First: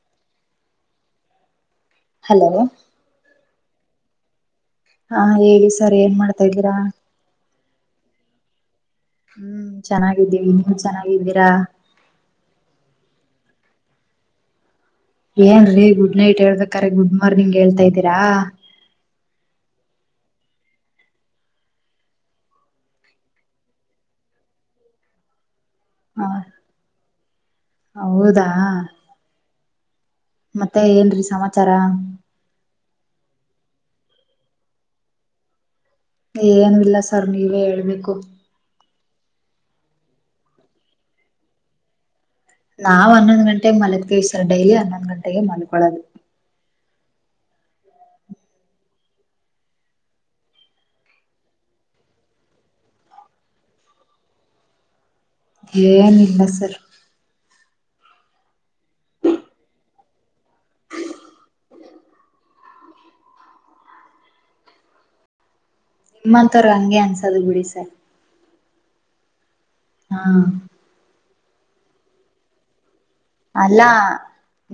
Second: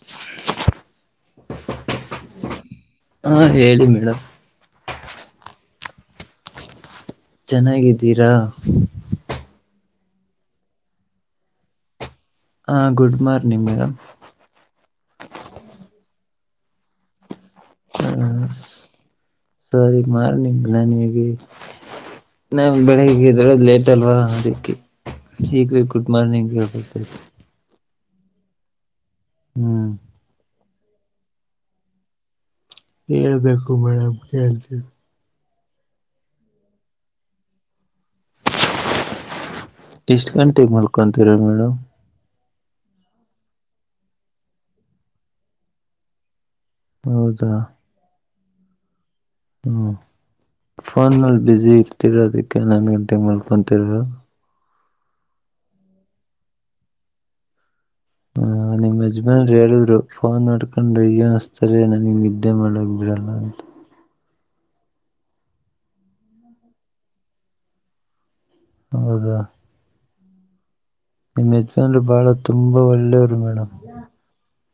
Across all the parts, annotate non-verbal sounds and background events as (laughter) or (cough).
(inaudible) Hello ಹಾ ಹೇಳಿ madam ಹಾ ಹೇಳಿ ಏನ್ ಮಾಡ್ತಾಯಿದ್ದೀರಾ ಚೆನ್ನಾಗಿದ್ದೀರಾ ಹ್ಮ್ ಚೆನ್ನಾಗಿದ್ದೀವಿ ನೀವು ಚೆನ್ನಾಗಿದ್ದೀರಾ ಹಾ ಗುಡ್ ಮಾರ್ನಿಂಗ್ ಮೇಡಮ್ ಏನ್ರೀ ಗುಡ್ ನೈಟ್ ಹೇಳ್ಬೇಕಾರೆ ಗುಡ್ ಮಾರ್ನಿಂಗ್ ಹೇಳ್ತಾ ಇದ್ದೀರಾ ಹ ಸರಿ (unintelligible) ನಾ ಬೆಳಿಗ್ಗೆ ಎದ್ದೇಳೋದು ಲೇಟ್ ಅಲ್ವಾ ಅದಕ್ಕೆ ಈಗ್ ರೀ ಗುಡ್ ಹ ಮಾರ್ನಿಂಗ್ ಹೇಳಬೇಕ್ರಿ ಹೌದಾ ಹ್ಮ್ ಮತ್ತೆ ಏನ್ರೀ ಸಮಾಚಾರ ಹೇಳ್ಬೇಕು ಮೇಡಮ್ ಕೇಳ್ತಿವಿ ಏನಿಲ್ಲ ಸರ್ ನೀವೇ ಹೇಳ್ಬೇಕು ಎಷ್ಟ ಗಂಟೆಗೆ ಮಲ್ಕೊತಿರ ಮೇಡಮ್ ನಾವು ಹನ್ನೊಂದ್ ಗಂಟೆಗೆ ಮಲಗ್ತೀವಿ ಸರ್ ಡೈಲಿ ಹನ್ನೊಂದ್ ಗಂಟೆಗೆ ಮಲ್ಕೊಳೋದು ಹೌದಾ ಹ್ಮ ಫೋನ್ನಲ್ಲಿ ಬ್ಯುಸಿ ಇರ್ತಿರೋ ಅದಕ್ಕೆ ಹನ್ನೊಂದು ಗಂಟೆಗೆ ಮಲಗ್ತೀರ ಏನಿಲ್ಲ ಸರ್ (inaudible) ನಿಮ್ಮ್ ಯಾಜ್ಮಾನ್ರು ಹೇಳಿದ್ರು ಫೋನ್ ಮಾಡಕೊಂಡು ಏನು ಆಸ್ಟ್ರಲಿ ನನಗೆ ನಿದ್ದೆ ಮಾಡಕ್ ಬಿಡಲ್ಲ ಅಂತ ನಿಮ್ಮಂತವ್ರ ಹಂಗೆ ಅನ್ಸೋದು ಬಿಡಿ ಸರ್ ಹೌದ ಹಾ ನಿಮ್ಮ್ ಯಜಮಾನ್ರು ಬಾಳ ತುಂಬಾ ಒಳ್ಳೆಯವರು ಮೇಡಮ್ ಅಲ್ಲಾ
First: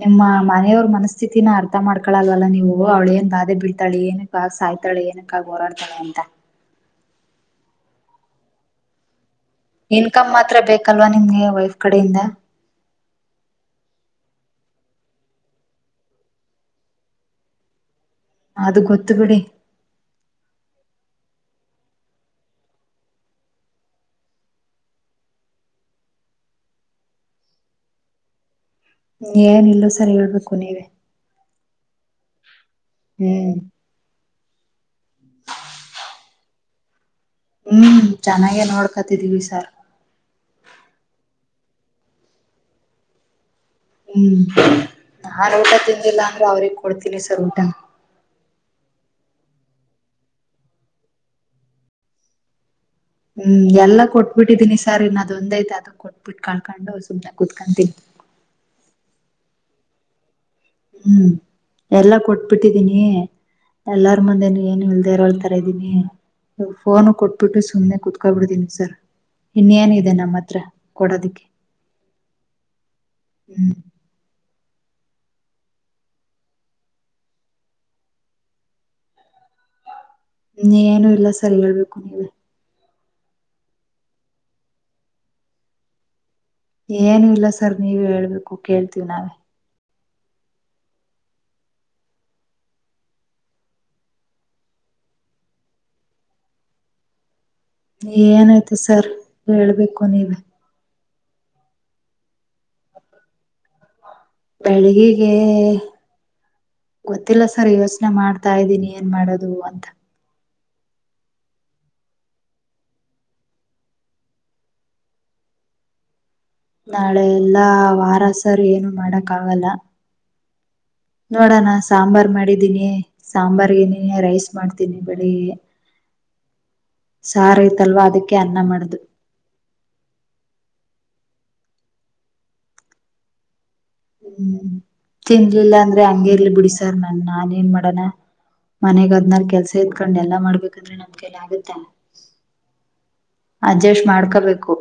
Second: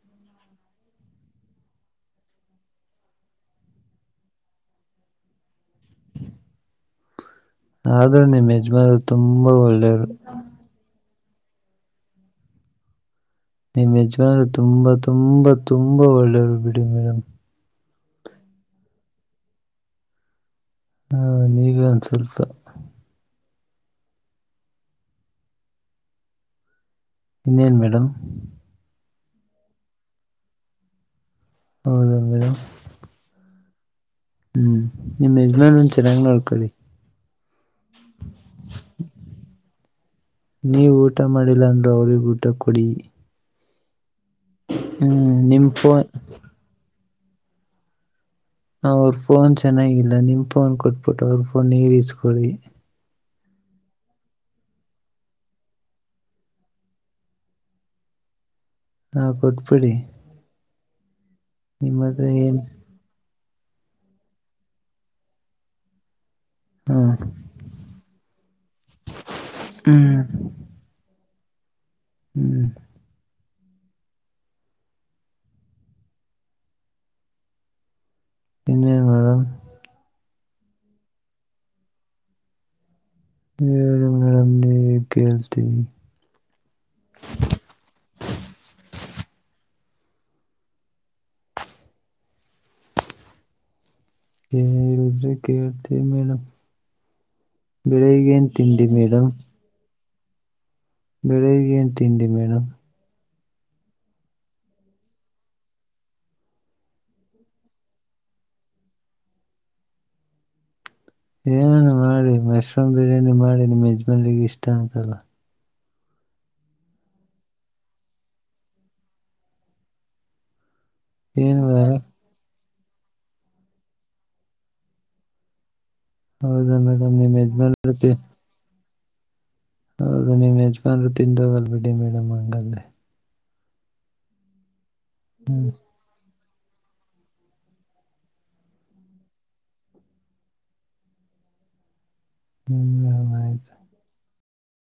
ನಿಮ್ಮ ಮನೆಯವ್ರ ಮನಸ್ಥಿತತಿನ ಅರ್ಥ ಮಾಡ್ಕೊಳಲ್ವಲ್ಲ ನೀವು ಅವಳ ಏನ್ ಬಾಧೆ ಬಿಳ್ತಾಳೆ ಏನ ಕ ಸಾಯ್ತಾಳೆ ಳ ಏನಕ್ಕಾಗಿ ಹೋರಾಡ್ತಾನೆ ಅಂತ ಆದ್ರೆ ನಿಮ್ ಯಜಮಾನ್ ಇನ್ಕಮ್ ಮಾತ್ರ ಬೇಕಲ್ವಾ ನಿಮ್ಗೆ ವೈಫ್ ಕಡೆಯಿಂದ ನಿಮ್ಮ ಯಜಮಾನ ತುಂಬಾ ತುಂಬಾ ತುಂಬಾ ಒಳ್ಳೆಯರು ಬಿಡಿ ಮೇಡಮ್ ಅದು ಗೊತ್ತು ಬಿಡಿ ಹಾ ನೀವೇ ಒಂದ ಸ್ವಲ್ಪ ಇನ್ನೇನು ಮೇಡಮ್ ಏನಿಲ್ಲ ಸರ್ ಹೇಳ್ಬೇಕು ನೀವೆ ಹೌದಾ ಮೇಡಮ್ ಹ್ಮ್ ಹ್ಮ್ ನಿಮ್ ಯಜಮಾನ್ರುನ ಚೆನ್ನಾಗಿ ನೋಡ್ಕೊಳ್ಳಿ ಹ್ಮ್ ಚೆನ್ನಾಗೇ ನೋಡ್ಕತಿದೀವಿ ಸಾರ್ ನೀವು ಊಟ ಮಾಡಿಲ್ಲ ಅಂದ್ರರು ಅವ್ರಿಗ ಊಟ ಕೊಡಿ ಹ್ಮ್ ಹ್ಮ್ ನಾ ನಿಮ್ ಊಟ ಫೋನ್ ತಿಂದಿಲ್ಲ ಅಂದ್ರೆ ಅವ್ರಿಗೆಗ್ ಕೊಡ್ತೀನಿ ಸರ್ ಊಟನ ಅವ್ರ ಫೋನ್ ಚೆನ್ನಾಗಿಲ್ಲ ನಿಮ ಫೋನ್ ಕೊಟ್ಬಿಟ್ಟು ಅವ್ರ ಫೋನ್ ನೀವ್ ಇಸ್ಕೋಳಿ ಹ್ಮ್ ಎಲ್ಲಾ ಕೊಟ್ಬಿಟ್ಟಿದ್ದೀನಿ ಸರ್ ಇನ್ನದ್ ಒಂದ ಐತೆ ಅದ ಕೊಟ್ಬಿಟ್ಟು ಕಾಕೊಂಡು ಸುಮ್ನೆ ಕುೂತ್ಕೊಂತೀನಿ (inaudible) ಹಾ ಕೊಟ್ಟುಬಿಡಿ ಹ್ಮ್ ಎಲ್ಲಾ ಕೊಟ್ಬಿಟ್ಟಿದ್ದೀನಿ ಎಲ್ಲಾರ ಮುಂದೆನು ಏನು ಇಲ್ದೆೇ ಇರಳ್ತರ ಇದ್ದೀನಿ ಹಾ ಫೋನು ಕೊಟ್ಬಿಟ್ಟು ಸುಮ್ಮನೆ ಕುತ್ಕೊಬ ಬಿಡ್ತೀನಿ ಸರ್ ಇನ್ನೇನ್ ಹ್ಮ್ ಇದೆ ನಮ್ಮ ಹತ್ರ ಕೊಡೋದಿಕ್ಕೆ ಹ್ಮ್ ಹ್ಮ್ ಇನ್ನೇ ಮೇಡಮ ಹ್ಮ್ ಏನು ಇಲ್ಲ ಸರಿ ಹೇಳ್ಬೇಕು ನೀವೇ ಹೇಡಮ ನೀ ಕೇಳ್ಸತೀನಿ ಏನು ಇಲ್ಲ ಸರ್ ನೀವ ಹೇಳ್ಬೇಕು ಕೇಳ್ತೀವಿ ನಾವೇ ಹೇಳಿದೆ ಕೇಳ್ತೇ ಮೇಡ ಏನಾಯ್ತು ಸರ್ ಹೇಳ್ಬೇಕು ನೀವ ಬೆಳಿಗ್ಗೆ ಏನ್ ತಿಂಡಿ ಮೇಡಮ್ ಬೆಳಗೆಗೆ ಗೊತ್ತಿಲ್ಲ ಸರ್ ಯೋಚನೆ ಮಾಡ್ತಾ ಇದ್ದೀನಿ ಏನ್ ಮಾಡೋದು ಅಂತ ಏನು ಮಾಡಿ ಮಶ್ರೂಮ್ ಬಿರಿಯಾನಿ ಮಾಡಿ ನಿಮ್ಮ್ ಯಜಮ್ನರಿಗೆ ಇಷ್ಟ ಅಂತಲ್ಲ ನಾಳೆ ಎಲ್ಲಾ ವಾರಸರು ಏನು ಮಾಡಕ್ ಆಗಲ್ಲ ಏನ್ ನೋಡೋಣ ಮೇಡಂ ಸಾಂಬಾರ್ ಮಾಡಿದ ನಿ ಸಾಂಬಾರ ಏನೇನು ರೈಸ್ ಮಾಡ್ತೀನಿ ಬೆಳಿಗ್ಗೆ ಹೌದಾ ಮೇಡಂ ನಿಮ್ಮ ಸಾರ ಯಜಮಾನ್ರು ಐತಲ್ವಾ ಅದಕ್ಕೆ ಅನ್ನ ಮಾಡ್ದು ಹೌದ ನೀ ಯಜಮಾನ್ರು ತಿಂದೋಗಲ್ ಬಿಡಿ ಮೇಡಮ್ ಹಂಗಂದ್ರೆ ಹ್ಮ್ ಹ್ಮ್ ತಿನ್ಲಿಲ್ಲ ಅಂದ್ರೆ ಹಂಗಗೆರ್ಲಿ ಬಿಡಿಸಾರ್ ನನ್ ನಾನ ಏನ್ ಮಾಡಣ ಮನೆಗ್ ಅದ್ನಾರ ಕೆಲ್ಸ ಎತ್ಕಂಡ್ ಎಲ್ಲಾ ಮಾಡ್ಬೇಕಂದ್ರೆ ನಮ್ಕ ಎಲ್ಲ ಆಗತ್ತ ಹ್ಮ್ ಮೇಡಂ ಆಯ್ತು ಅಜೆಸ್ಟು ಮಾಡ್ಕೋಬೇಕು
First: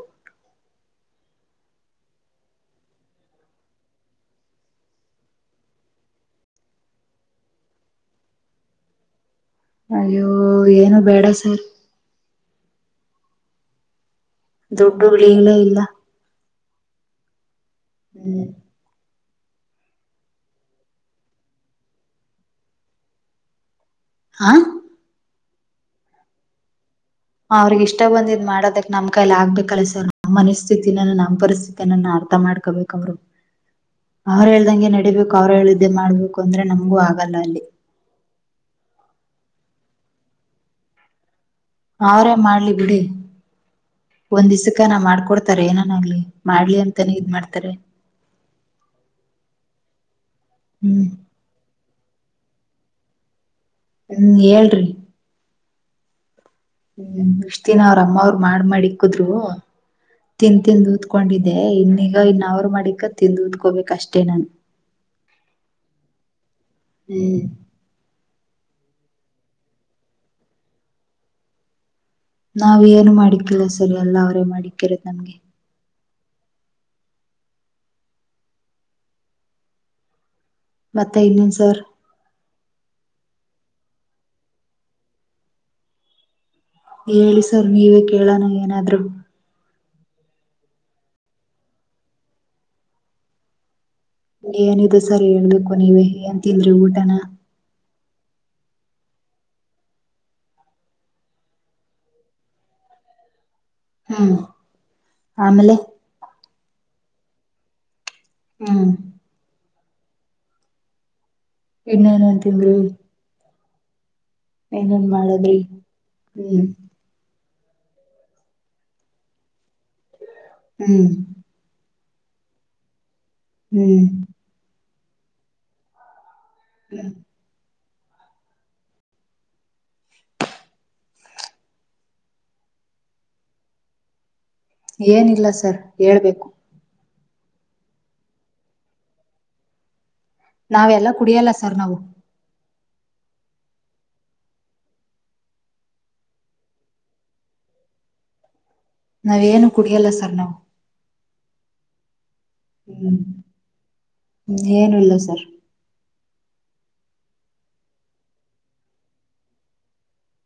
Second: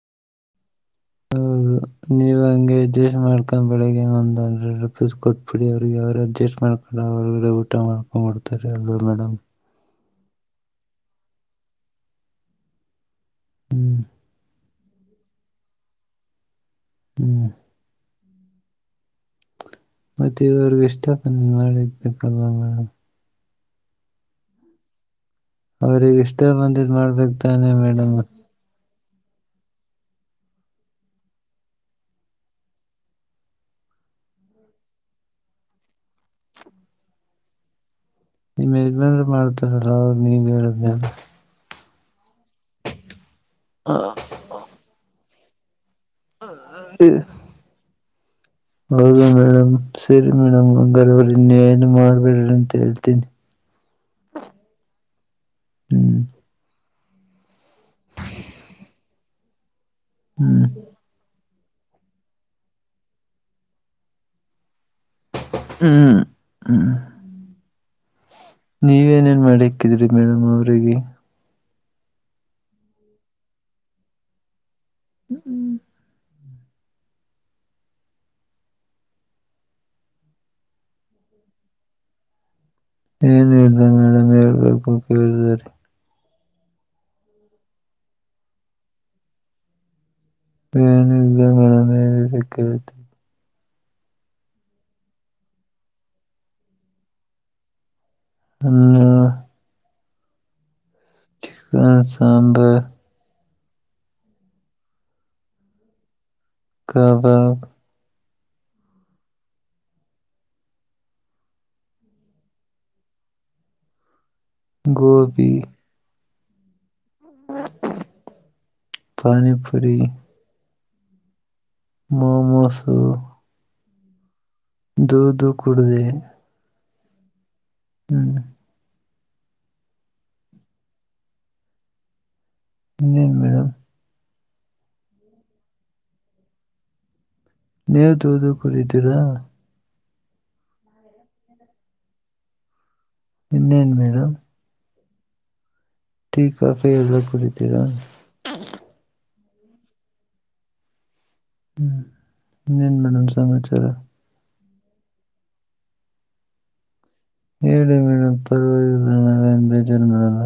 ಹೌದು (inaudible) ನೀವು ಹಂಗೆ ಅಡ್ಜಸ್ಟ್ ಮಾಡ್ಕೊಂಡ ಬೆಳಿಗ್ಗೆ ಒಂದ್ ಹಂಡ್ರೆಡ್ ರುಪೀಸ್ ಕೊಟ್ಬಿಡಿ ಅವ್ರಿಗೆ ಅಡ್ಜಸ್ಟ್ ಮಾಡ್ಕೊಂಡ ಅವರುಗ ಊಟ ಮಾಡ್ಕೊಂಡ ಕೊಡ್ತಾರೆ ಅಲ್ವಾ ಮೇಡ್ ಅಯ್ಯೋ ಏನು ಬೇಡ ಸರ್ ಹ್ಮ್ ದುಡ್ಡು ಉಳಿಗಳೇ ಇಲ್ಲ ಹ್ಮ್ ಹ್ಮ್ ಮತ್ತೆ ಈವರ್ಗ ಇಷ್ಟಕ್ಕ ನೀನ್ ಮಾಡಿಕ್ಬೇಕಲ್ವಾ ಮೇಡ್ ಹಾ ಅವ್ರಗ ಇಷ್ಟ ಬಂದಿದ ಅವ್ರಿಗೆ ಇಷ್ಟ ಬಂದಿದ್ ಮಾಡೋದ ನಮ್ ಕೈಲ ಆಗ್ಬೇಕಲ್ಲ ಸರ್ ನಮ್ಮ್ ಮನಸ್ಥಿತಿಿನ ನಮ್ ಪರಿಸ್ಥಿತ ಅರ್ಥ ಮಾಡ್ಕೋಬೇಕ ಅವರು ಅವ್ರ ಹೇಳ್ದಂಗೆ ನಡೀಬೇಕು ಅವ್ರ ಹೇಳ್ದೆ ಮಾಡ್ಬೇಕು ಅಂದ್ರೆ ನಮ್ಗೂ ಆಗಲ್ಲ ಅಲ್ಲಿ ನಿಮ್ಮ ಯಜಮನ್ ಮಾಡ್ತಾರಲ್ಲ ಅವರು ನೀವರ ಜ ಅವ್ರೇ ಮಾಡ್ಲಿ ಬಿಡಿ ಒಂದ್ ದ್ಕ್ಕೆ ನಾ ಮಾಡ್ಕೊಡ್ತಾರೆ ಏನ ಹ ಇದು ಹೌದಾ ಮೇಡಮ್ ಸರಿ ಹ್ಮ್ ಮೇಡಮ್ರ್ವರಿ ಇನ್ನ ಏನ್ ಮಾಡ್ಬೇಡ್ರಿ ತಿಲ್ತಿನ ಹ್ಮ್ ಹೇಳಏ್ರಿ ಹ್ಮ್ ಹ್ಮ್ ಎಷ್ಟ್ ದಿನ ಅವ್ರ ಅಮ್ಮ ಅವರು ಮಾಡ್ ಮಾಡಿಕ್ಕುದ್ರು ತಿನ್ ಹ್ಮ್ ತಿಿಂದ ತ್ಕೊಂಡಿದ್ ಅೇ ಇನ್ನೀಗ ಇನ್ ಅವ್ರ ಮಾಡಿಕ ತಿಂದು ಉದ್ಕೋಬೇಕಕ್ ಅಷ್ಟೇ ನನ್ ಹ್ಮ್ ಹ್ಮ್ ನೀವೇನೇನ್ ಮಾಡಕ್ಕಿದ್ರಿ ಮೇಡಮ್ ಅವ್ರಿಗೆ ನಾವ ಏನು ಮಾಡಕ್ಕಿಲ್ಲ ಸರಿ ಎಲ್ಲ ಅವರೇ ಮಾಡಕ್ಕಿರ ನಮ್ಗೆ ಮತ್ತ ಇನ್ನು ಸರ್ ಏನ್ ಹೇಳ್ದ ಮೇಡಮ್ ಹೇಳ್ಬೇಕು ಕೇಳಿದ್ದಾರೆ ಹೇಳಿ ಸರ್ ನೀವೇ ಕೇಳೋಣ ಏನಾದ್ರು ವನಜ ಗಣನ ವಿ ವ ಕೆೇಳತು ಏನಿದೆ ಸರಿ ಹೇಳ್ಬೇಕು ನೀವೇ ಅಂತಲ್ರಿ ಊಟನ ಹ ಚಿಕನ್ ಸಾಂಬರ್ ಹ್ಮ್ ಆಮೇಲೆ ಕಬಬ್ ಹ್ಮ್ ಇನ್ನ ನಂತೀಂಗೆ ಏನನು ಗೋಬಿ ಮಾಡಳದ್ರಿ ಹ್ಮ್ ಪಾನಿಪುರಿ ಹ್ಮ್ ಮಾಾಮಸು ಹ್ಮ್ ೂದುೂ ಕುಡದೆ ಹ್ಮ್ ಹ್ಮ ನೀ ಮೇಡಮ ಏನಿಲ್ಲ ಸರ್ ಹೇಳ್ಬೇಕು ನೇವ್ದೋದು ಕೂರಿದ್ದೀರಾ ನಾವೆಲ್ಲ ಕುಡಿಯಲ್ಲ ಸರ್ ನಾವು ಇನ್ನೇನು ಮೇಡಮ ಕೇಲ್ಲಗತೀರ ನಾವೇನು ಕುಡಿಯಲ್ಲ ಸರ್ ನಾವು ಹ್ಮ್ ನೀ ಏನ್ ಮೇಡಮ ಸಮಾಚಾರ ್ಮ ಏನ ಇಲ್ಲ ಸರ್ ಡ ಮೇಡ ಪರ್ ವ ಬೇಜಾರಲ್ಲ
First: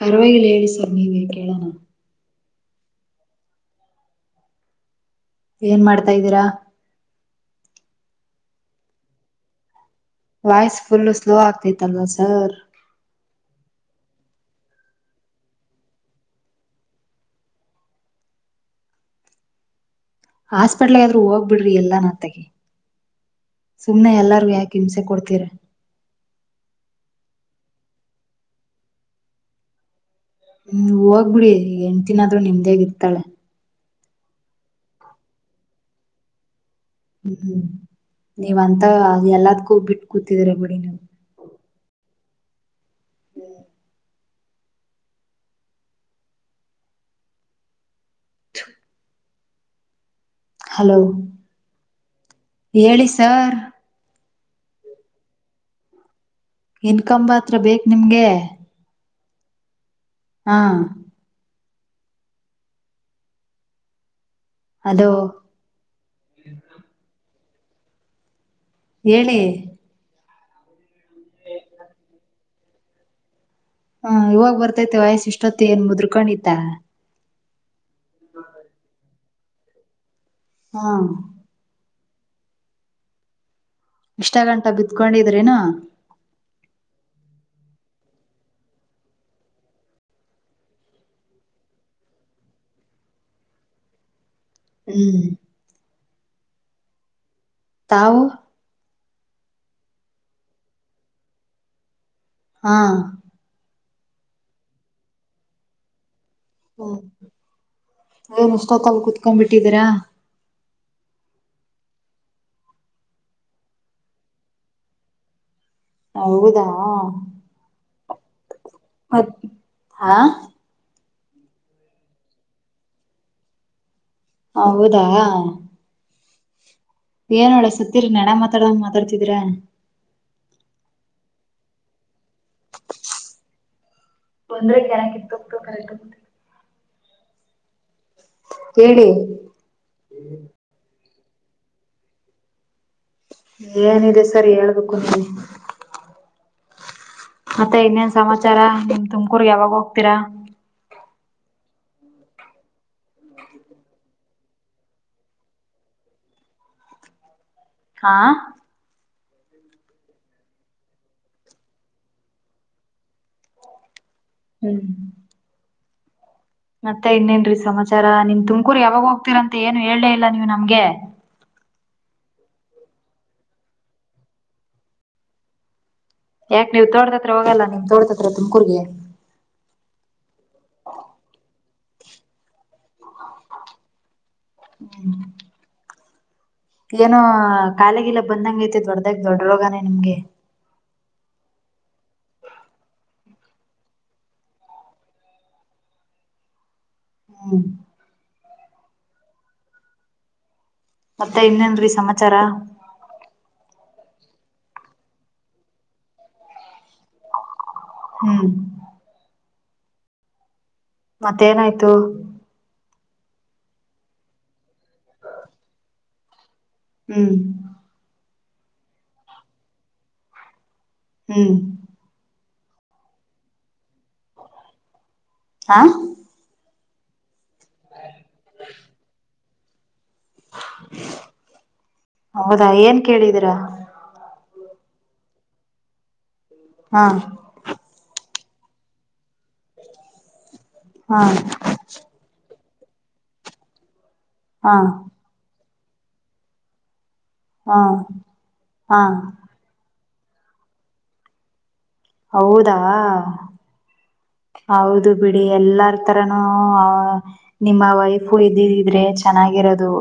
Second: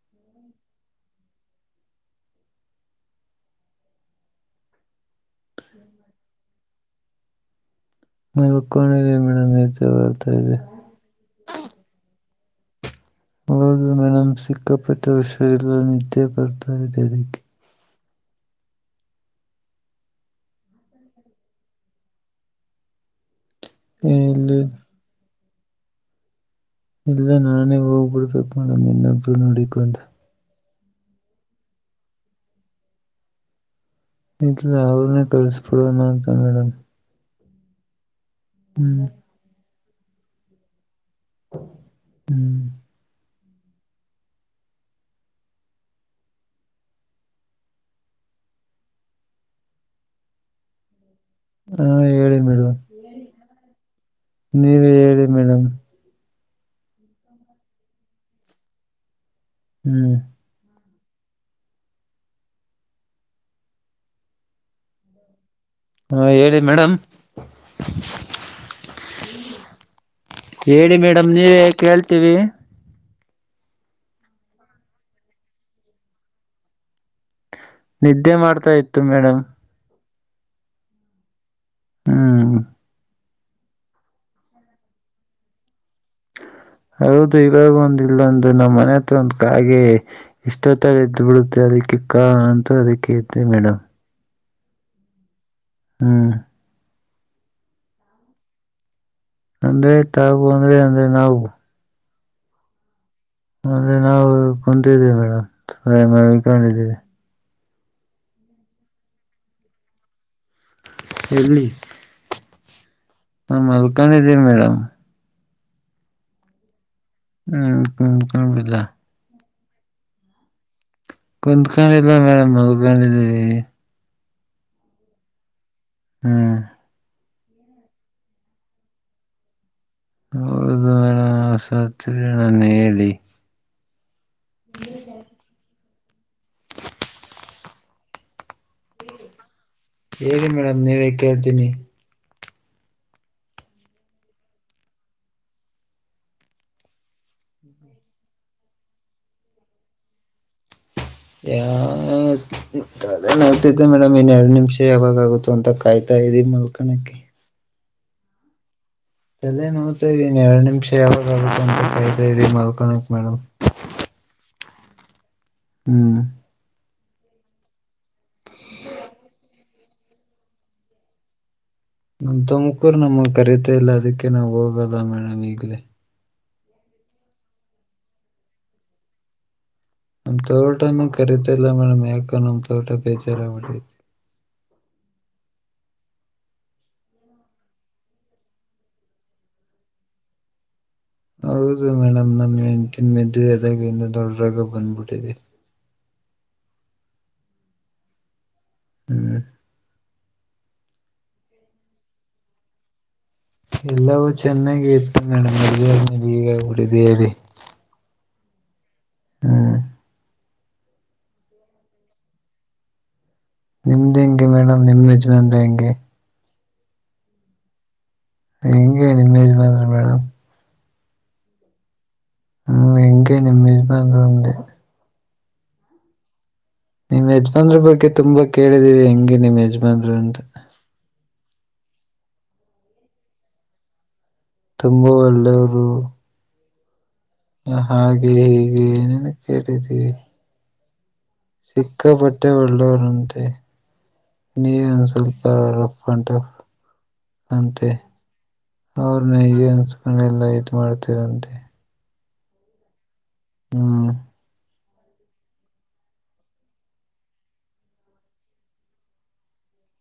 ಪರವಾಗಿಲಿ ಹೇಳಿ ಸರ್ ನೀವೇ ಕೇಳಣ ಏನ್ ಮಾಡ್ತಾ್ದೀರಾ ಮ ಕಣ ಇ ರ ಮೇಡಮ ಯ ವಾಯ್ಸ್ ಫುಲ್ಲು ಸ್ಲೋ ಆಗ್ತಿತ್ತಲ್ಲ ಸರ್ ಹದು ಮೇಡಮ್ ಸಿಕ್ಕಾಪಟ್ಟ ವಿಷಯ ಎಲ್ಲ ನಿದ್ದೆ ಬರ್ತಾ ಇದೆ ಅದಕ್ಕೆ ಹಾಸ್ಪಿಟ್ಲ್ಗೆಾದ್ರು ಹೋಗ್ಬಿಡ್ರಿ ಎಲ್ಲ ನತ್ತಗ ಸುಮ್ನೆ ಎಲ್ಲಾರೂ ಇಲ್ಲಿ ಯಾಕೆ ಹಿಂಸೆ ಕೊಡ್ತೀರ ಇಲ್ಲ ನಾನೇ ಹೋಗ್ಬಿಡ್ಬೇಕ ಮೇಡಮ್ ಇನ್ನೊಬ್ರು ನೋಡಕೊಂಡೆ ಹ್ಮ್ ಹೋಗ್ಬಿಡಿ ಎಂಟ ದಿನ ಆದ್ೂ ನಿಮ್ದೇಾಗ ಇರ್ತಾಳೆ ಇಲ ಅವ್ರನ್ನೇ ಕಳ್ಸ್ಬಿಡೋಣ ಅಂತ ಮೇಡಮ್ ಹ್ಮ್ ನೀವಂತ ಹ್ಮ್ ಎಲ್ಲದ್ಕ್ಕ ಹೋಗ್ಬಿಟ್ಟು ಕೂತಿದ್ರ ಬಿಡಿ ನೀವು ಹ್ಮ್ ಹ್ಮ್ ಹಲೋ ಹಾ ಹೇಳಿ ಮೇಡಮ್ ಹೇಳಿ ಸರ್ ನೀವ ಹೇಳಿ ಮೇಡಮ್ ಇನ್ಕಮ ಹತ್ರ ಬೇಕು ನಿಮ್ಗೆ ಹ್ಮ್ ಹಾ ಅದು ಹಾ ಹೇಳಿ ಮೇಡಮ್ ಏಳೆ ಹೇಳಿ ಮೇಡಮ್ ನೀವೇ ಕೇಳ್ತೀವಿ ಹ್ಮ ಇವಾಗ್ ಬರ್ತೈತೆ ವಯಸ್ಸ ಇಷ್ಟೊತ್ತ ಏನ್ ಮುದ್ರ ಕಂಡಿತಾ ನಿದ್ದೆ ಮಾಡ್ತಾ ಇತ್ತು ಮೇಡಮ್ ಹಾ ಹ್ಮ್ ಇಷ್ಟ ಗಂಟ್ಟೆ ಬಿತ್ಕೊಂಡಿದ್ರ ಏನು ಹೌದು ಇವಾಗ ಒಂದ ಇಲ್ಲಂದು ನಮ್ಮ್ ಮನೆ ಹತ್ರ ಒಂದ್ ಕಾಗೆ ಇಷ್ಟೊತ್ತ ಎ್ದ್ ಬಿಡುತ್ತೆ ಅ ಅದಕ್ಕೆಕ್ಕಾ ಅಂತ ಅದಕ್ಕೆತೆ ಮೇಡಮ್ ಹ್ಮ್ ಹ್ಮ್ ತಾವು ಅಂದ್ರೆ ತಾವು ಅಂದ್ರೆ ಅಂದ್ರೆ ನಾವು ಹಾ ಅಂದರೆ ನಾವು ಕುಂತಿದೀವಿ ಮೇಡಮ್ ಮಕೊಂಡಿದ್ದೀವಿ ಹ್ಮ್ ಏನ್ ಇಷ್ಟತ್ತಲ್ ಕುತ್ಕೊಂಡ್ ಬಿಟ್ಟಿದೀರಾ ಎಲ್ಲಿ ನಾ ಮಲ್ಕೊಂಡಿದ್ದೀರಿ ಮೇಡಮ್ ಹೌದಾ ಹ್ಮ ಕಣ ಕಣ ಕಾಣ್ಬು ಮತ್ತ ಹಾ ಕುತ್ಕೊಂಡಿಲ್ಲ ಮೇಡಮ್ ಮಗ್ಕೊಂಡಿದೀವಿ ಹೌದಾ ಹ್ಮ್ ಏನು ಒಳ್ಳೆ ಸತ್ತಿರ ಯಣ ಮಾತಾಡ್ದಂಗ ಮಾತಾಡ್ತಿದ್ರ ಹೌದು ಮೇಡಸತ್ತದಿನಿ ನನ್ ಹೇಳಿ ಒಂದ್ರೆ್ಯಾಕೆ ತೋಗತು ಕರೆಕ್ೋಗ ಕೇಳಿ ಕೇಳಿ ಮೇಡಮ್ ನೀವೇ ಕೇಳ್ತೀನಿ. ಏನಿದೆ ಸರ್ ಹೇಳ್ಬೇಕು ನೀವೇ. ಮತ್ತೆ ಇನ್ನೇನ್ ಸಮಾಚಾರ ತುಮಕೂರ್ಗೆ ಯಾವಾಗ್ ಹೋಗ್ತೀರಾ. ಯ ತೆಲೆ ನೌತಿದೆ ಮೇಡಮ್ ಇನ್ ಎರಡ್ ನಿಮಿಷ ಯಾವಾಗ್ ಆಗುತ್ತೋ ಅಂತ ಕಾಯ್ತಾ (unintelligible) ರಿ ಮಲ್ಕಣಕ್ಕೆ. ಕಾ ತಲೆ ನೋಯ್ತಾ ಇದೆ ಇನ್ನ ಎರಡ್ ನಿಮಿಷ ಯಾವಾಗ ಆಗುತ್ತೆ ಅಂತ ಕಾಯ್ತಾ ಇದೀನಿ ಮಲ್ಕೋಣಕ್ ಮೇಡಮ್. ಹ್ಮ್ ಹ್ಮ್ ಮತ್ತೆ ಇನ್ನೇನ್ರೀ ಸಮಾಚಾರ ನೀಮ್ಮಾ ತುಮಕೂರ್ಗೆ ಯಾವಾಗ ಹೋಗ್ತೀರಂತ ಏನು ಹೇಳಲೇ ಇಲ್ಲ ನೀವ್ ನಮ್ಗೆ. ನಮ್ಮ ತುಮಕೂರು ನಮ್ಮ ಕರೀತ ಇಲ್ಲ ಅದಕ್ಕೆ ನಾವ್ ಹೋಗಲ್ಲ ಮೇಡಮ್ ಈಗ್ಲೆ. ಯಾಕ ನೀವು ತೋಟ ದತ್ರ ಹೋಗಲ್ಲ ನಿಮ್ಮ್ ತೋಟದತ್ರ ತುಮಕೂರ್ಗೆ. ನಮ್ ತೋಟನು ಕರಿತಿಲ್ಲ ಮೇಡಮ್ ಯಾಕೋ ನಮ್ ತೋಟ ಬೇಜಾರ ಆಗ್ಬಿಟ್ಟಿದೆ. ಹ್ಮ ಏನೋ ಕಾಲ ಗಿಲ ಬಂದಂಗ್ ಐತೆ ದೊಡ್ಡದಾಗಿ ದೊಡ್ಡ ರೋಗಾನೇ ನಿಮ್ಗೆ. ಹೌದು ಮೇಡಮ್ ನಮ್ಮ ಹೆಂಡ್ತಿನ ಮೆದೆವಿ ಎದಾಗಿಂದ ದೊಡ್ಡ್ರಾಗ ಬಂದ್ಬಿಟ್ಟಿದೆ. ಹ್ಮ್ ಹ್ಮ್ ಮತ್ತೆ ಇನ್ನೇನ್ರಿ ಸಮಾಚಾರ. ಎಲ್ಲವೂ ಚೆನ್ನಾಗಿ ಇತ್ತು ಮೇಡಂ ಮದುವೆ ಆದ್ಮೇಲೆ ಹೀಗಾಗ್ಬಿಟ್ಟಿದೆ ಹೇಳಿ. ಹ್ಮ್ ಹ ಮತ್ತೇನಾಯ್ತು. ನಿಮ್ದ್ ಹೆಂಗೆ ಮೇಡಮ್ ನಿಮ್ ಯಜಮಾನ್ರು ಹೆಂಗೆ. ಹ್ಮ್ ಹೆಂಗೆ ನಿಮ್ಮೆಜಮಾನ್ರು ಮೇಡಮ್. ಹ್ಮ್ ಹ್ಮ್ ಹೆಂಗೆ ನಿಮ್ಮ್ ಯಜಮಾನ್ರು. ಅಂದೆ ಹಾ ನಿಮ್ ಯಜಮಾನ್ರು ಬಗ್ಗೆ ತುಂಬ ಕೇಳಿದೀವಿ ಹೆಂಗೆ ನಿಮ್ ಯಜ್ಮಾನ್ರು ಅಂತ. ಹೌದಾ ಏನ್ ಕೇಳಿದೀರಾ. ತುಂಬಾ ಒಳ್ಳೆಯವರು. ಹಾ ಹಾಗೆ ಹೀಗೆ ಏನೇನೊ ಕೇಳಿದ್ದಿವಿ. ಹಾ ಸಿಕ್ಕಾಪಟ್ಟೆ ಒಳ್ಳೆವ್ರಂತೆ ಹಾ ನೀವೆ ಒಂದ್ ಸ್ವಲ್ಪ (unintelligible) ಫಂಟ ಹಾ ಅಂತೆ ಹಾ ಅವ್ರನ ಅಯ್ಯೋ (unintelligible) ನೆಲ್ಲ ಇ ಮಾಡ್ತೀರಂತೆ. ಹೌದಾ ಹ್ಮ್ ಹೌದು ಬಿಡಿ ಎಲ್ಲಾರ ತರನು ನಿಮ್ಮ ವೈಫು ಇದಿದ್ರೆ ಚೆನ್ನಾಗಿರ (unintelligible) ಅದು.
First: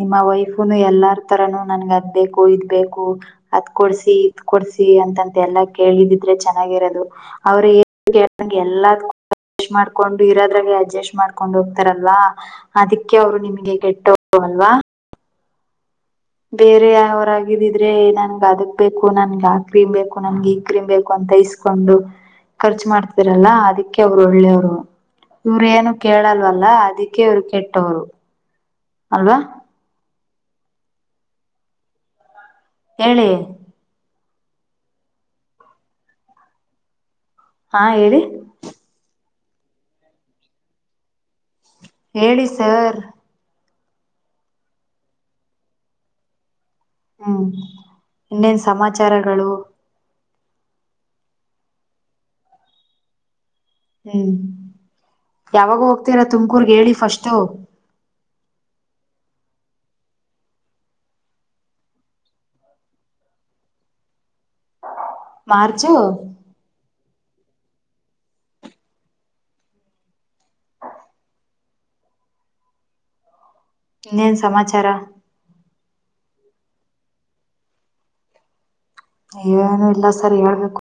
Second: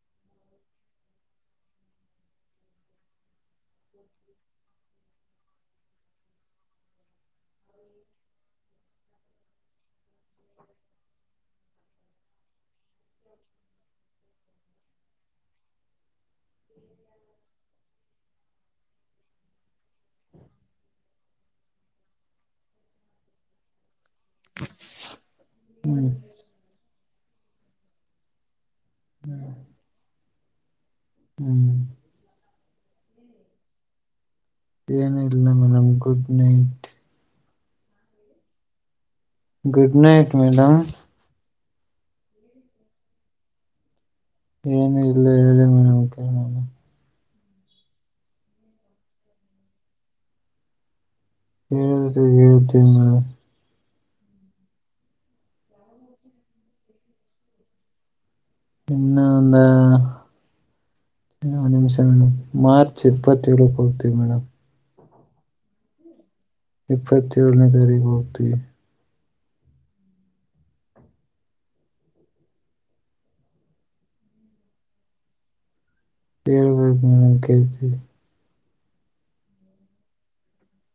ನಿಮ್ಮ ವೈಫನು ಎಲ್ಲಾರ್ ತರನುೂ ನನಗ್ ಅದ್ ಬೇಕು ಇದ್ ಬೇಕು ಅದ್ ಕೊಡ್ಸಿ ಇದ ಕೊಡ್ಸಿ. (unintelligible) ಎ ಅಂತಂತ ಎಲ್ಲಾ ಕೇಳಿದಿದ್ರೆ ಚೆನ್ನಾಗಿರೋದು ಅವ್ರ ಏನ್ ಕೆಂಗೆ ಎಲ್ಲನ್ ಅಡ್ಜಸ್ಟ್ ಮಾಡ್ಕೊಂಡು ಇರೋದ್ರಾಗೆ ಅಡ್ಜಸ್ಟ್ ಮಾಡ್ಕೊಂಡು ಹೋಗ್ತಾರಲ್ವಾ ಅದಕ್ಕೆ ಅವ್ರು ನಿಮಗೆ ಕೆಟ್ಟವ್ರು. (unintelligible) ಲ್ವಾ ಬೇರೆ ಯಾವರಾಗಿದಿದ್ರೆ ನನ್ಗ ಅದಕ್ ಬೇಕು ನನ್ಗೆ ಆ ಕ್ರೀಮ್ ಬೇಕು ನನ್ಗೆ ಈ ಕ್ರೀಮ್ ಬೇಕು ಅಂತ (unintelligible) ತ ಇಸ್ಕೊಂಡು ಖರ್ಚು ಮಾಡ್ತಿರಲ್ಲ ಅದಿ ಅ ಅವ್ರು ಒಳ್ಳೆಯವ್ರು ಇವ್ರು ಏನು ಹ್ಮ್ ಕೇಳಲ್ವಲ್ಲ ಅದಿ (unintelligible) ಕ್ಕೆ ಅವ್ರು ಕೇಟ್ಟವರು ಅಲ್ವಾ. ಹ್ಮ್ ಏಳೆ ಏನ ಇಲ್ಲ ಮೇಡಮ್ ಗಡ್ ನೈಟ್ ಹಾ ಹೇಳಿ ಗುಡ್ ನೈಟ್ ಮೇಡಮ್ ಹೇಳಿ ಸರ್ ಏನು ಇಲ್ಲ ಏಳೇ ಮೇಡಂ ಹ್ಮ್ ಇನ್ನೇನ್ ಸಮಾಚಾರಗಳು ಹೇಳಿದ್ರೆ ಹೇಳ್ತೀ ಹ್ಮ್ ಯಾವಾಗ ಹೋಗ್ತೀರಾ ತುಮ್ಕೂರ್ಗೆ ಹೇಳಿ ಫಸ್ಟ್ು ಇನ್ನ ಒಂದ ನಿಮಿಷ ಮೇಡ್ ಮಾರ್ಚ್ ಇಪ್ಪತ್ತೇಳಳಕ್ಕೆ ಹೋಗ್ತೀವಿ ಮೇಡಮ್ ಮಾರ್ಜು ಇಪ್ಪತ್ತೇಳಳನೇ ತಾರೀಕು ಒತ ಇನ್ನೇನ್ ಸಮಾಚಾರ ಕೇಳ್ಬೇಕ ಕೇಳ್ತೀವಿ ಏನು ಇಲ್ಲ ಸರಿ ಹೇಳ್ಬೇಕು